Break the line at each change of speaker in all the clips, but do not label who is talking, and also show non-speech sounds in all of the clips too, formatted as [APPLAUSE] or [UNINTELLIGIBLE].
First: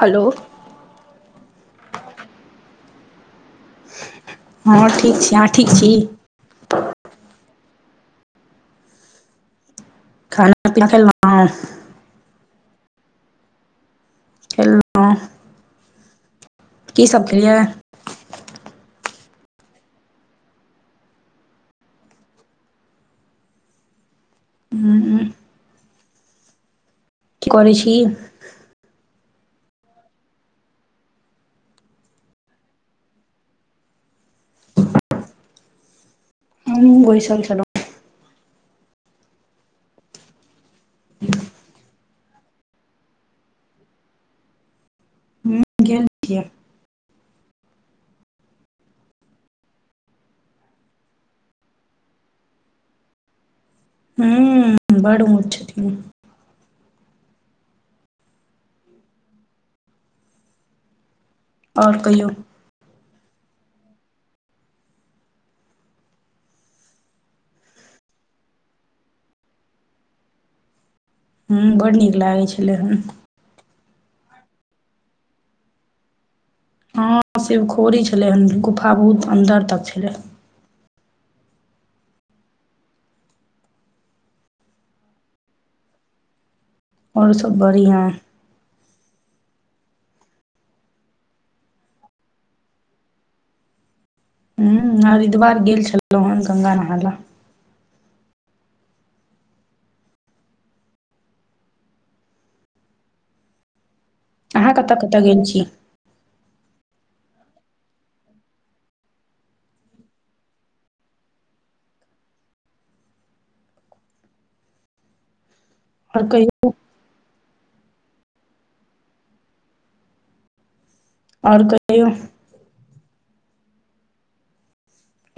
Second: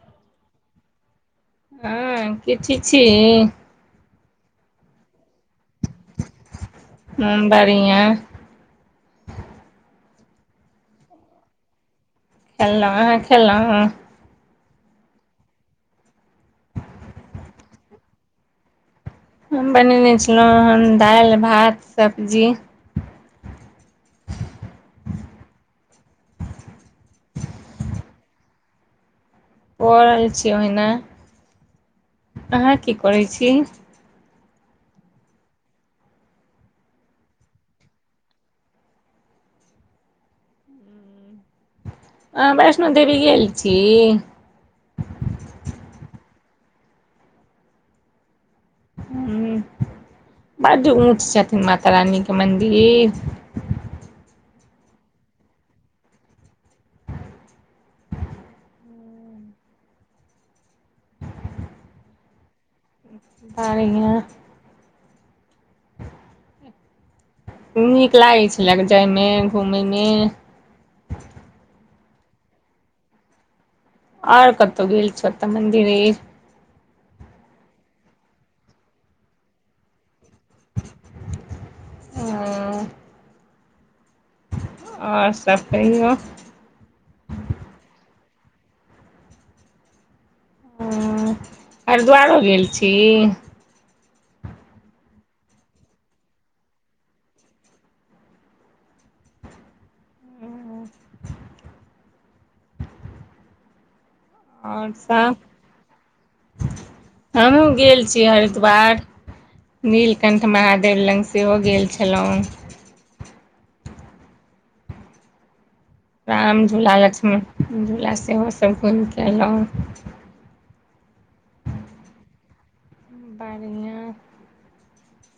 Hello
हँ की ठिक छी।
हँ ठीक छी अहाँ ठीक छी।
हूॅं बढ़िया
खाना पीना खेलंउ और स
खेलउं अहाँ खेलउं?
खेलौं। की सभ खेलियै
हम बनेने छलहुँ हन दालि, भात, सब्जी
[INAUDIBLE] की करय छी?
पड़ल छी ओहिना अहाँ की करै छी।
हमहूँ बैसल छलहुँ
अहाँ वैष्णो देवी गेल छी?
हँ गेल छियै।
हूं बड्ड ऊँच छथिन्ह माता रानी के मन्दिर
हूँ बड़ उॅंच छथिन्ह। आओर कहियौ
[UNINTELLIGIBLE] खूब नीक लागै छलै जायमे घुमय मे
हँ बड्ड नीक लागै छलै हें
आओर कतौ गेल छथि मन्दिर ई
हँ शिवखोड़ी छलै हन गुफा बहुत अन्दर तक छलै।
ओ आओर सब कहियौ।
आओर सब बढ़िया
हँ हरिद्वारो गेल छी?
हूं हरिद्वार गेल छलहुँ हेढं गंगा नहाय ल अहाँ
आओर
कतऽ कतऽ
सब
गेल छी
हमहूँ गेल छी हरिद्वार नीलकण्ठ महादेव लग सेहो गेल छलहुँ हम
आओर
राम
कहियौ
झूला, लक्ष्मण झूला सेहो सभ घुमि कऽ एलहुँ
आओर कहियौ
[UNINTELLIGIBLE]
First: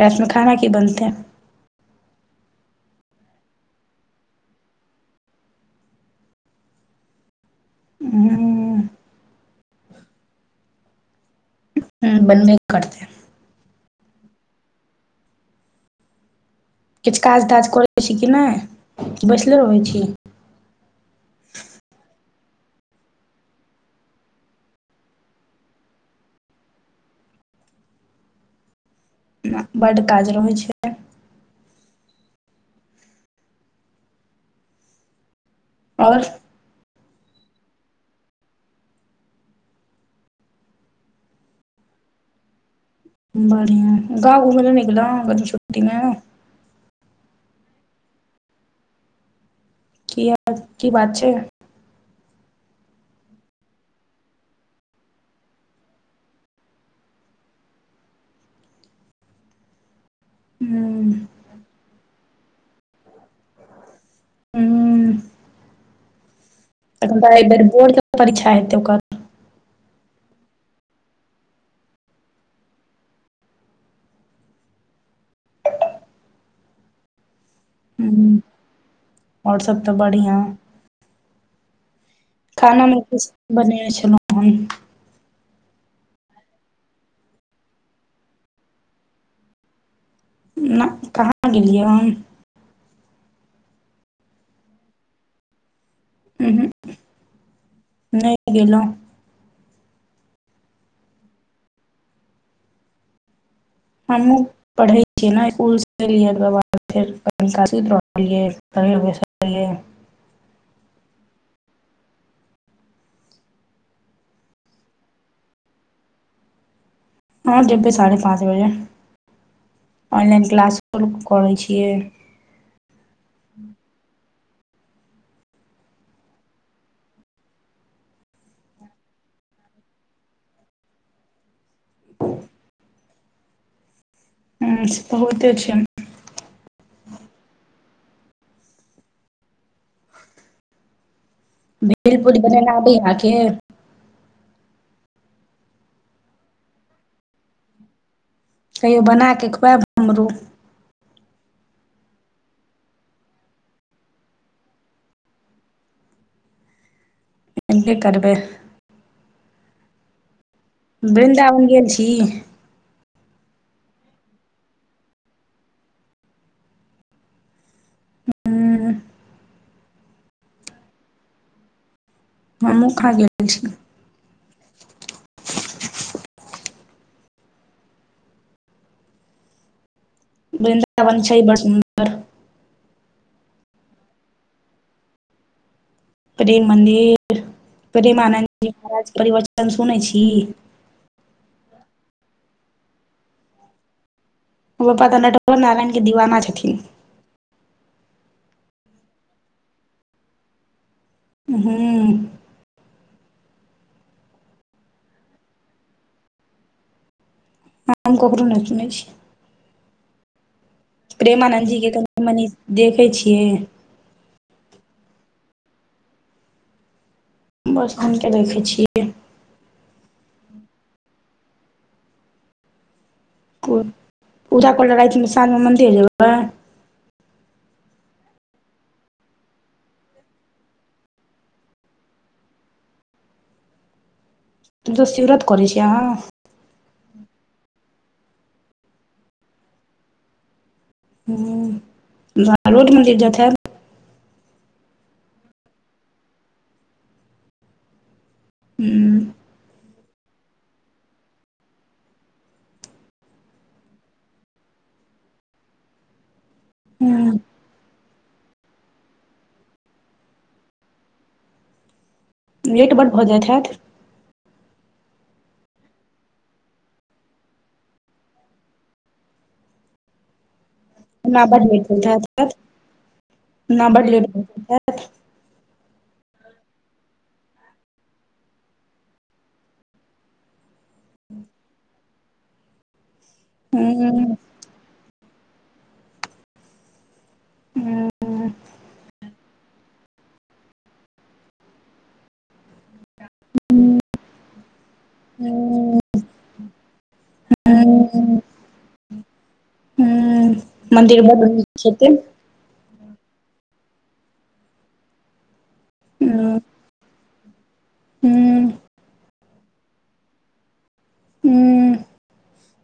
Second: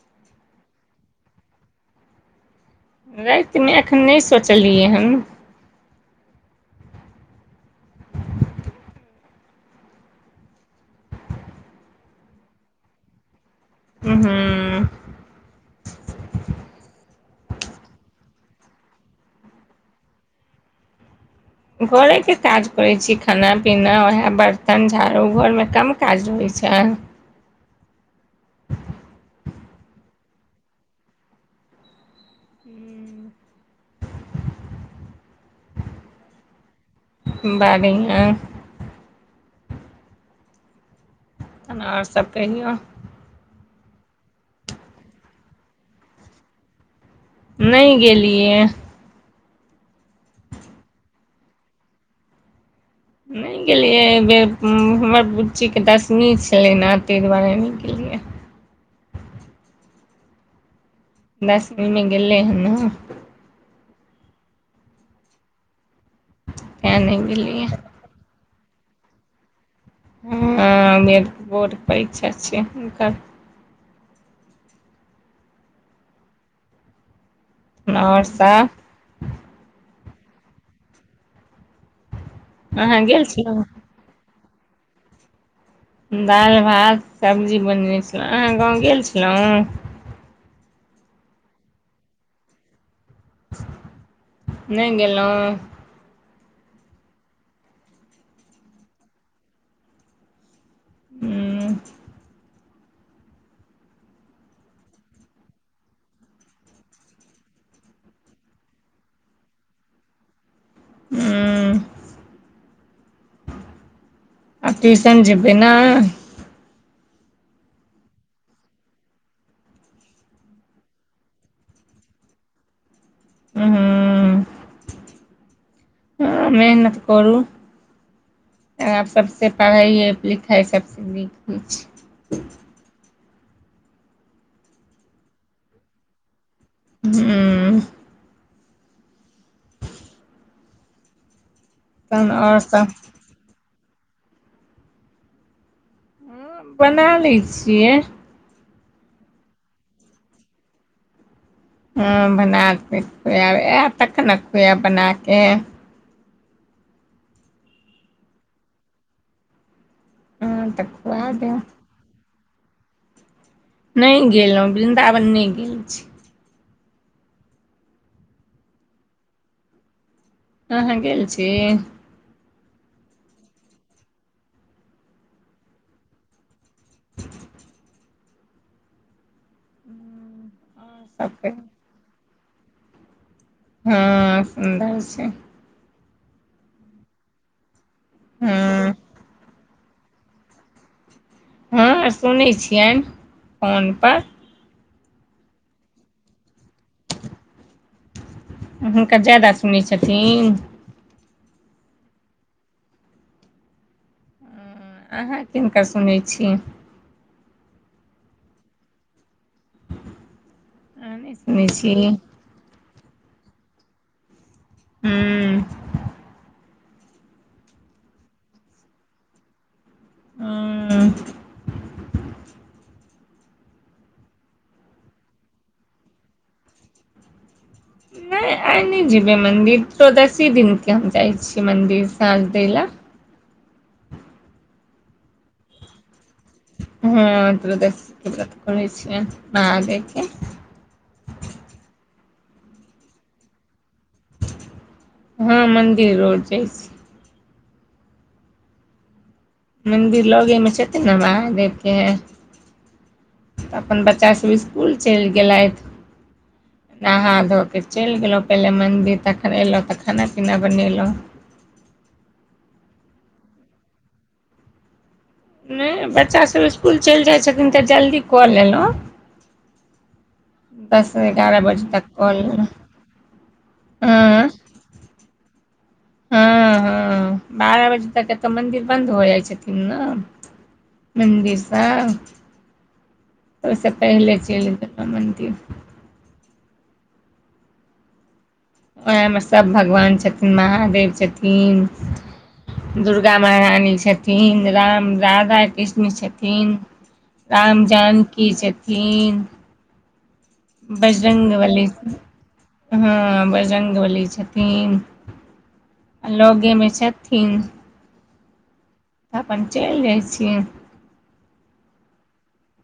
राति मे खाना की बनतै?
रातिमे एखन नहि सोचलियै हन
[UNINTELLIGIBLE]
ृ‌‍ [INAUDIBLE]
बर नहि कट
[UNINTELLIGIBLE]
किछ काज-ताज करय छी कि नइ, कि बैठले रहय छी।
घरेके काज करै छी, खाना-पीना उहे बर्तन झाड़ू, घर में कम काज रहै छैय।
बड्ड काज रहै छैय। आओर।
बारी के। तखन आओर सब कहियौ।
बढ़िया, गाँव घूमय ले नहि गेलहुँ गरमी छुट्टी में।
नहि गेलियै।
किये, की बात छैय।
नहि गेलियै अहि बेेर, हमर बुच्चीके दसमी छलै ने ताहि दुआरे नहि गेलियै।
हूँ।
दसमी में गेलै हें न।
हूँ, हूँ।
तें नहि
अगिला बेर
गेलियै
बोर्ड परीक्षा हेतय ओकर।
हँ, अइ बेर बोर्ड परीक्षा छियै हुनकर। आओर
ह
सब
आओर सब तऽ बढ़िया। खाना
अहाँ
में
गेल
कुछ
छलहुँ
बनेने छलहुँ, हन।
दालि, भात, सब्जी बनेने छलहुँ, अहाँ गाँव गेल छलहुँ।
न्अ, कहाँ गेलियै हम।
नय गेलहुँ।
उहूं, नहि गेलहुँ।
हू।
हमहूं। पढ़ै छियै ने, इसकुलसँ एलियै तकर बाद फेर अपन।
हूं। आब ट्यूशन जेबै ने।
हाँ, जेबै साढ़े सात बजे, ऑनलाइन क्लास करै छियै।
हूं, हूं मेहनत करू। आ आब सभसँ पढ़ाई-लिखाई सभसँ नीक होइ छै।
हां, से तऽ होयते छै।
हूं। तहन
भेल-पूड़ी
आओर
बनेनैय
सब
आबैय अहाँके।
हँ बना लै छियै।
कहियो बना कऽ खुआएब हमरो।
हँ, बनाके खुएब, ऐब तखन ने खुएब बनाके।
एबे करबै।
हँ तऽ। खुआ देब
बृन्दावन गेल छी।
नहि गेलहुँ, वृन्दावन नहि गेल छी।
ह
अहाँ गेल छी।
हमू कहां गेल छी।
आओर
बृन्दावन
सब
छै
कहियौ
बस।
हँ, सुन्दर छै।
प्रेम मन्दिर, प्रेमानन्दजी
हँ
महाराजक प्रवचन सुनै छी।
हँ सुनैत छियनि, फोनपर।
ओ पापा तऽ नरक नारायण के दीवाना छथिन।
हुनका ज्यादा सुनैत छथिन।
हूँ।
अहाँ कि हुनकर सुनैत छी?
हम ककरो नइ सुनै छी।
अहाँ नहि सुनै
प्रेमानन्द जीके
छी
कनि -मनि देखै छियै।
हू।
बस हुँन के देखै छियै।
हुँ।
कुर पूजा करै लेल रातिमे, साँझमे मन्दिर जेबै।
नहि आइ नहि जेबै मन्दिर, त्रोदसि दिनके हम जाइ छियै मन्दिर साँझ दै लऽ।
त्रोदसी व्रत करै छी अहा?
ह त्रोदसि के व्रत कोरइ छिय, महादेव के।
ह, अहाँ रोज मन्दिर जायत हेब।
हँ मंदिर रोज जाइ छी।
हू।
मन्दिर लगेमे छथिन ने महादेवके। तऽ अपन बच्चासभ स्कुल चलि गेलथि। नहा धो के चलि गेलहुँ पहिले मन्दिर, तखन एयलहुँ तऽ खाना- पीना बनेलहुँ।
लेट बड्ड भऽ जाइत हेत।
नहि, बच्चासभ स्कुल चलि जाइ छथिन तऽ, जल्दी कऽ लेलहुँ। दस
ओना
एगारह
बढ़ल
बजे
लेट होइत
तक कऽ
हैत।
लेलहुँ हँ हँ, हँ, बारह बजे तक एतऽ मंन्दिर बन्द हो जाइ छथिन ने। मन्दिर त ओइसे
हुँ
पहिले चलि गेलउ मन्दिर!
ओ।
ओएहमे सभ भगवान छथिन, महादेव! छथिन। दुर्गा महारानी छथिन, राम राधा
हुँ
कृष्ण छथिन, राम जानकी छथिन।
हु मन्दिर बढ़ नीक
बजरंगबली
छथिन।
हँ बजरंग बली छथिन, आ लगे मे छथिन।
हूँ।
तऽ अपन चलि जाइ छियै।
हुँ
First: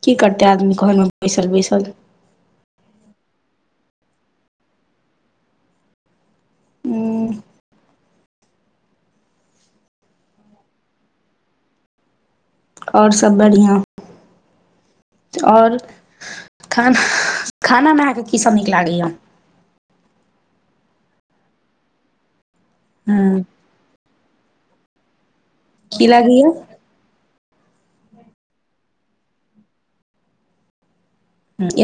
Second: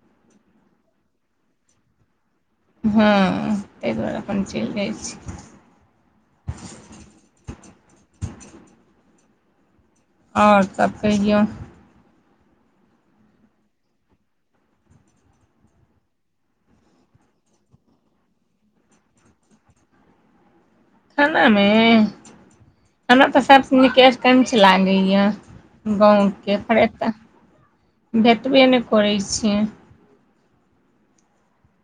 की करतै आदमी, घरमे बैसल- बैसल।
हँ ताहि दुआरे अपन चलि जाइत छी।
हू।
आओर स कहियौ।
और सब बढ़िआ। और खा खानामे अहाँके कीसभ नीक लागैए?
खानामे, हमरा
हुँ
तऽ सबसे निक एकंच लागैया।
की
गाँवक
लागैया
तऽ पर एत भेटबे नहि करै छै।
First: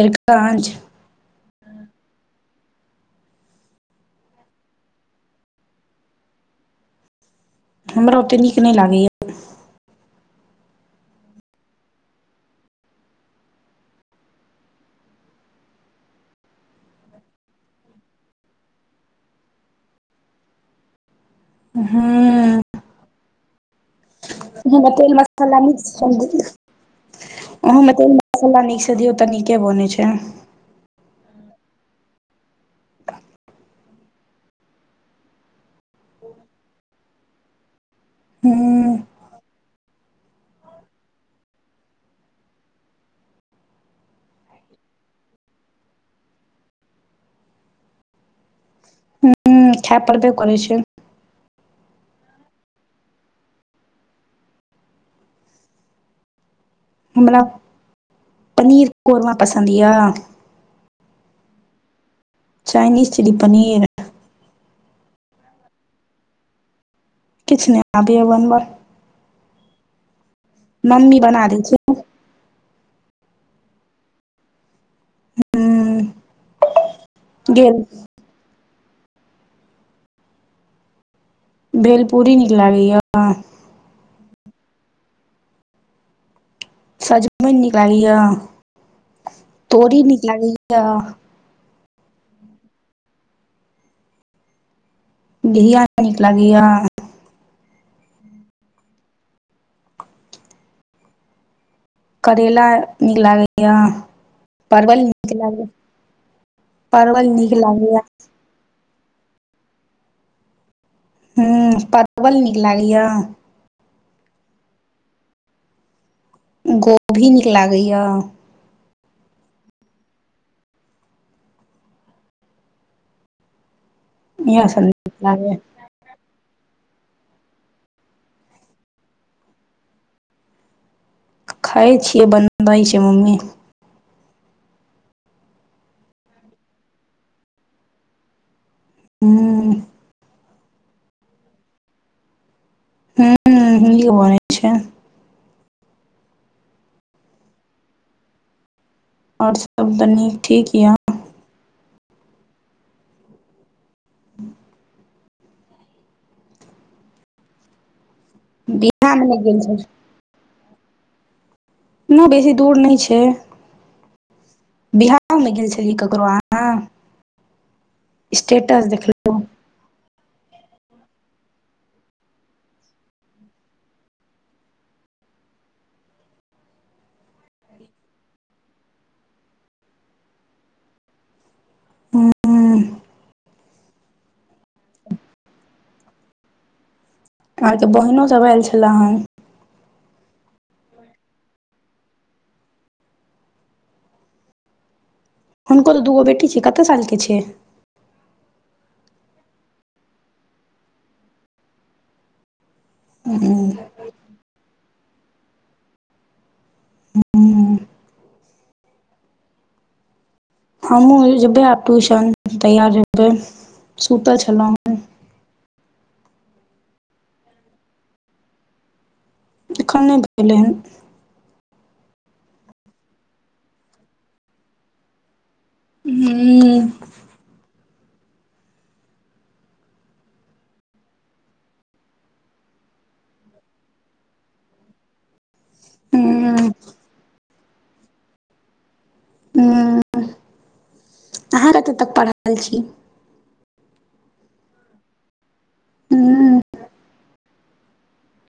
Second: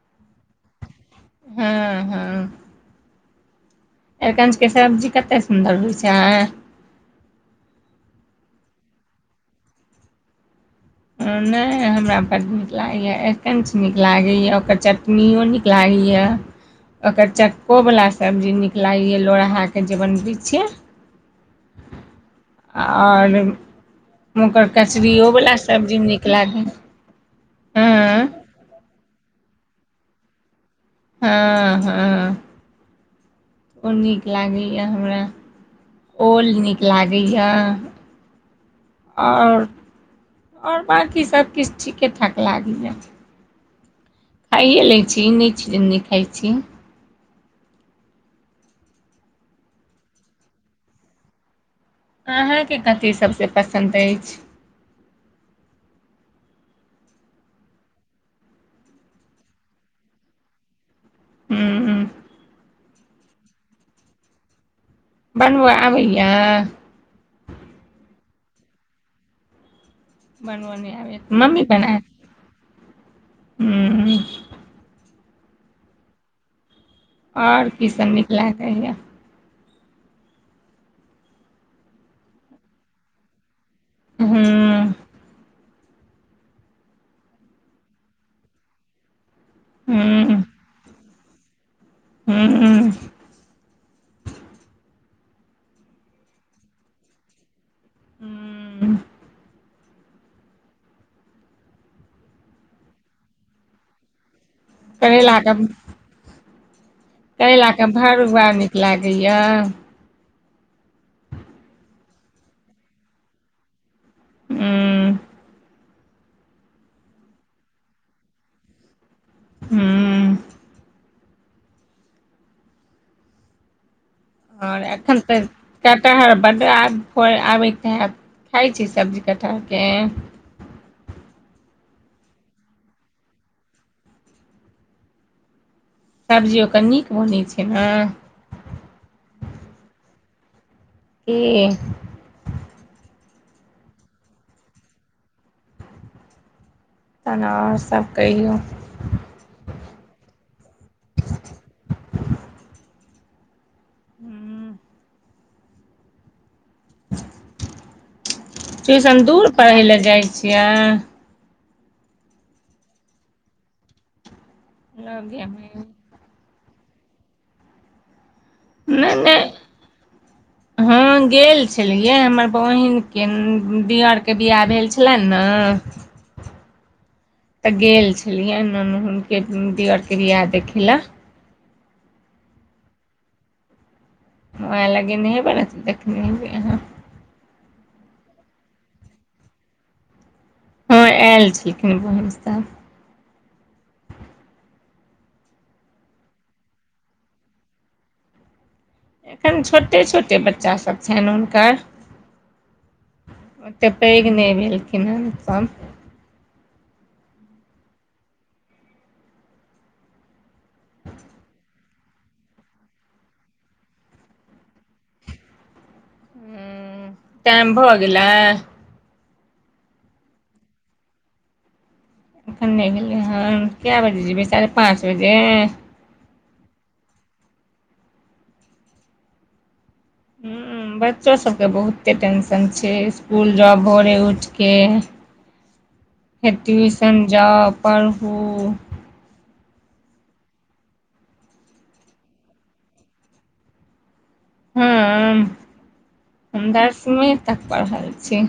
एरकंच।
हँ, हँ। एकंच के सब्जी कते सुंन्दर होय छै।
हमरा ओते नीक नहि लागैया।
हँ नइ हमरा बड्ड नीक लागया एरिकंच नीक लागैया ओकर चटनीयो नीक। [UNINTELLIGIBLE] ओकर चक्को वला सब्जी नीक लागैया लोढ़ाकेँ जे बनबै छियै।
हँअ।
आओर ओकर
ओहो मे
कचरीयोवला सब्जी नीक लागै ह।
ओहोमे तेल मसाला नीकसे दिऔ तऽ नीके बने छै।
हँ हँ ओ नीक लागैय हमरा। ओल नीक लागैय।
हुँ।
आओर आओर बाँकी सबकिछु ठीके ठाक लागैय। खाइए लै छी ई नै छै की नै खाइ छी।
हूँ खाय पड़बे करै छै।
अहाँके कथी सभसँ पसन्द अछि।
हमरा पनीर कोरमा पसन्द यऽ।
ह
चइनीज चिली पनीर।
बनबऽ आबैयऽ।
किछु नै आबैय बनबऽ।
बनब नइ आबैय
बना दै
मम्मी
छै
बनायत। ह
हूँ। [UNINTELLIGIBLE]
और
गेल
की सब नीक लागैय।
भेलपूड़ी नीक लागैयऽ।
हूँ।
सजमैनि नीक लागैयऽ तोरी नीक
ह
लागैयऽ।
हूँ।
घिया नीक लागैयऽ।
हूँ।
करैला नीक लागैय परवल नीक
करैलाके
लागै।
करेलाके भरुआ नीक लागै य।
हूँ पतवल नीक लागै य।
ह
गोभी नीक लागै य।
हूँ।
इएह
आओर
सब नीक
एखन तैक।
लागैया
कटहर बढ आब फरै आबैत हैत खाइ छी सब्जी कटहरकेँ।
खाइ छियै बनबै छै मम्मी।
सब्जि ओकर निक बनै छै न।
हूँ।
कि
हूँ निक बनै छै।
तहन आओर सब कहियौ।
आओर सभ त बड्ड निक ठीक यऽ।
हूँ। ट्यूशन
बिआहमे नहि
दूर
गेल छल
पढ़ैले जाइ छियै।
नइ बेसी दूर नै छै बिहाहोमे गेल
लगेमे
छलियै ककरो अहाँ? स्टेटस देखलूं।
नहि नहि [INAUDIBLE] हँ, गेल छलियै। हमर बहिनके न दिअरके बिआह भेल छलनि ने तऽ गेल छलियै न न हुनके दियरके बियाह देखय लए।
हूँ
हमरा लगैए नहिए [UNINTELLIGIBLE] देखने हेबै अहाँ।
अहाँके तऽ बहीनो सभ आयल छलय हन।
हँ, आयल छलखिन बहिनसभ।
हुनको तऽ दूगो बेटी छै। कतेक सालके छै?
एखन छोटे छोटे बच्चासभ छनि हुनकर।
हूँ
ओतेक पैघ नहि भेलखिन हेँ सभ।
हूँ। हमहुँ जेबय आब ट्यूशन, तैयार हेबै। सुतल छलहुँ।
ह्म, टाइम भऽ गेलय?
एखन नहि भेलै हन।
एखन नहि भेलै हन? कए बजे जेबै? साढ़े पाँच बजे?
ह्म।
ह्म, बच्चो सभकेँ बहुते टेंशन छै। स्कूल जाउ भोरे उठिके फेर
हूँ
ट्यूशन जाउ, पढ़ू।
ह्म, अहाँ कतेक तक पढ़ल छी?
हम?
हूँ
हम दसमी तक पढ़ल छी।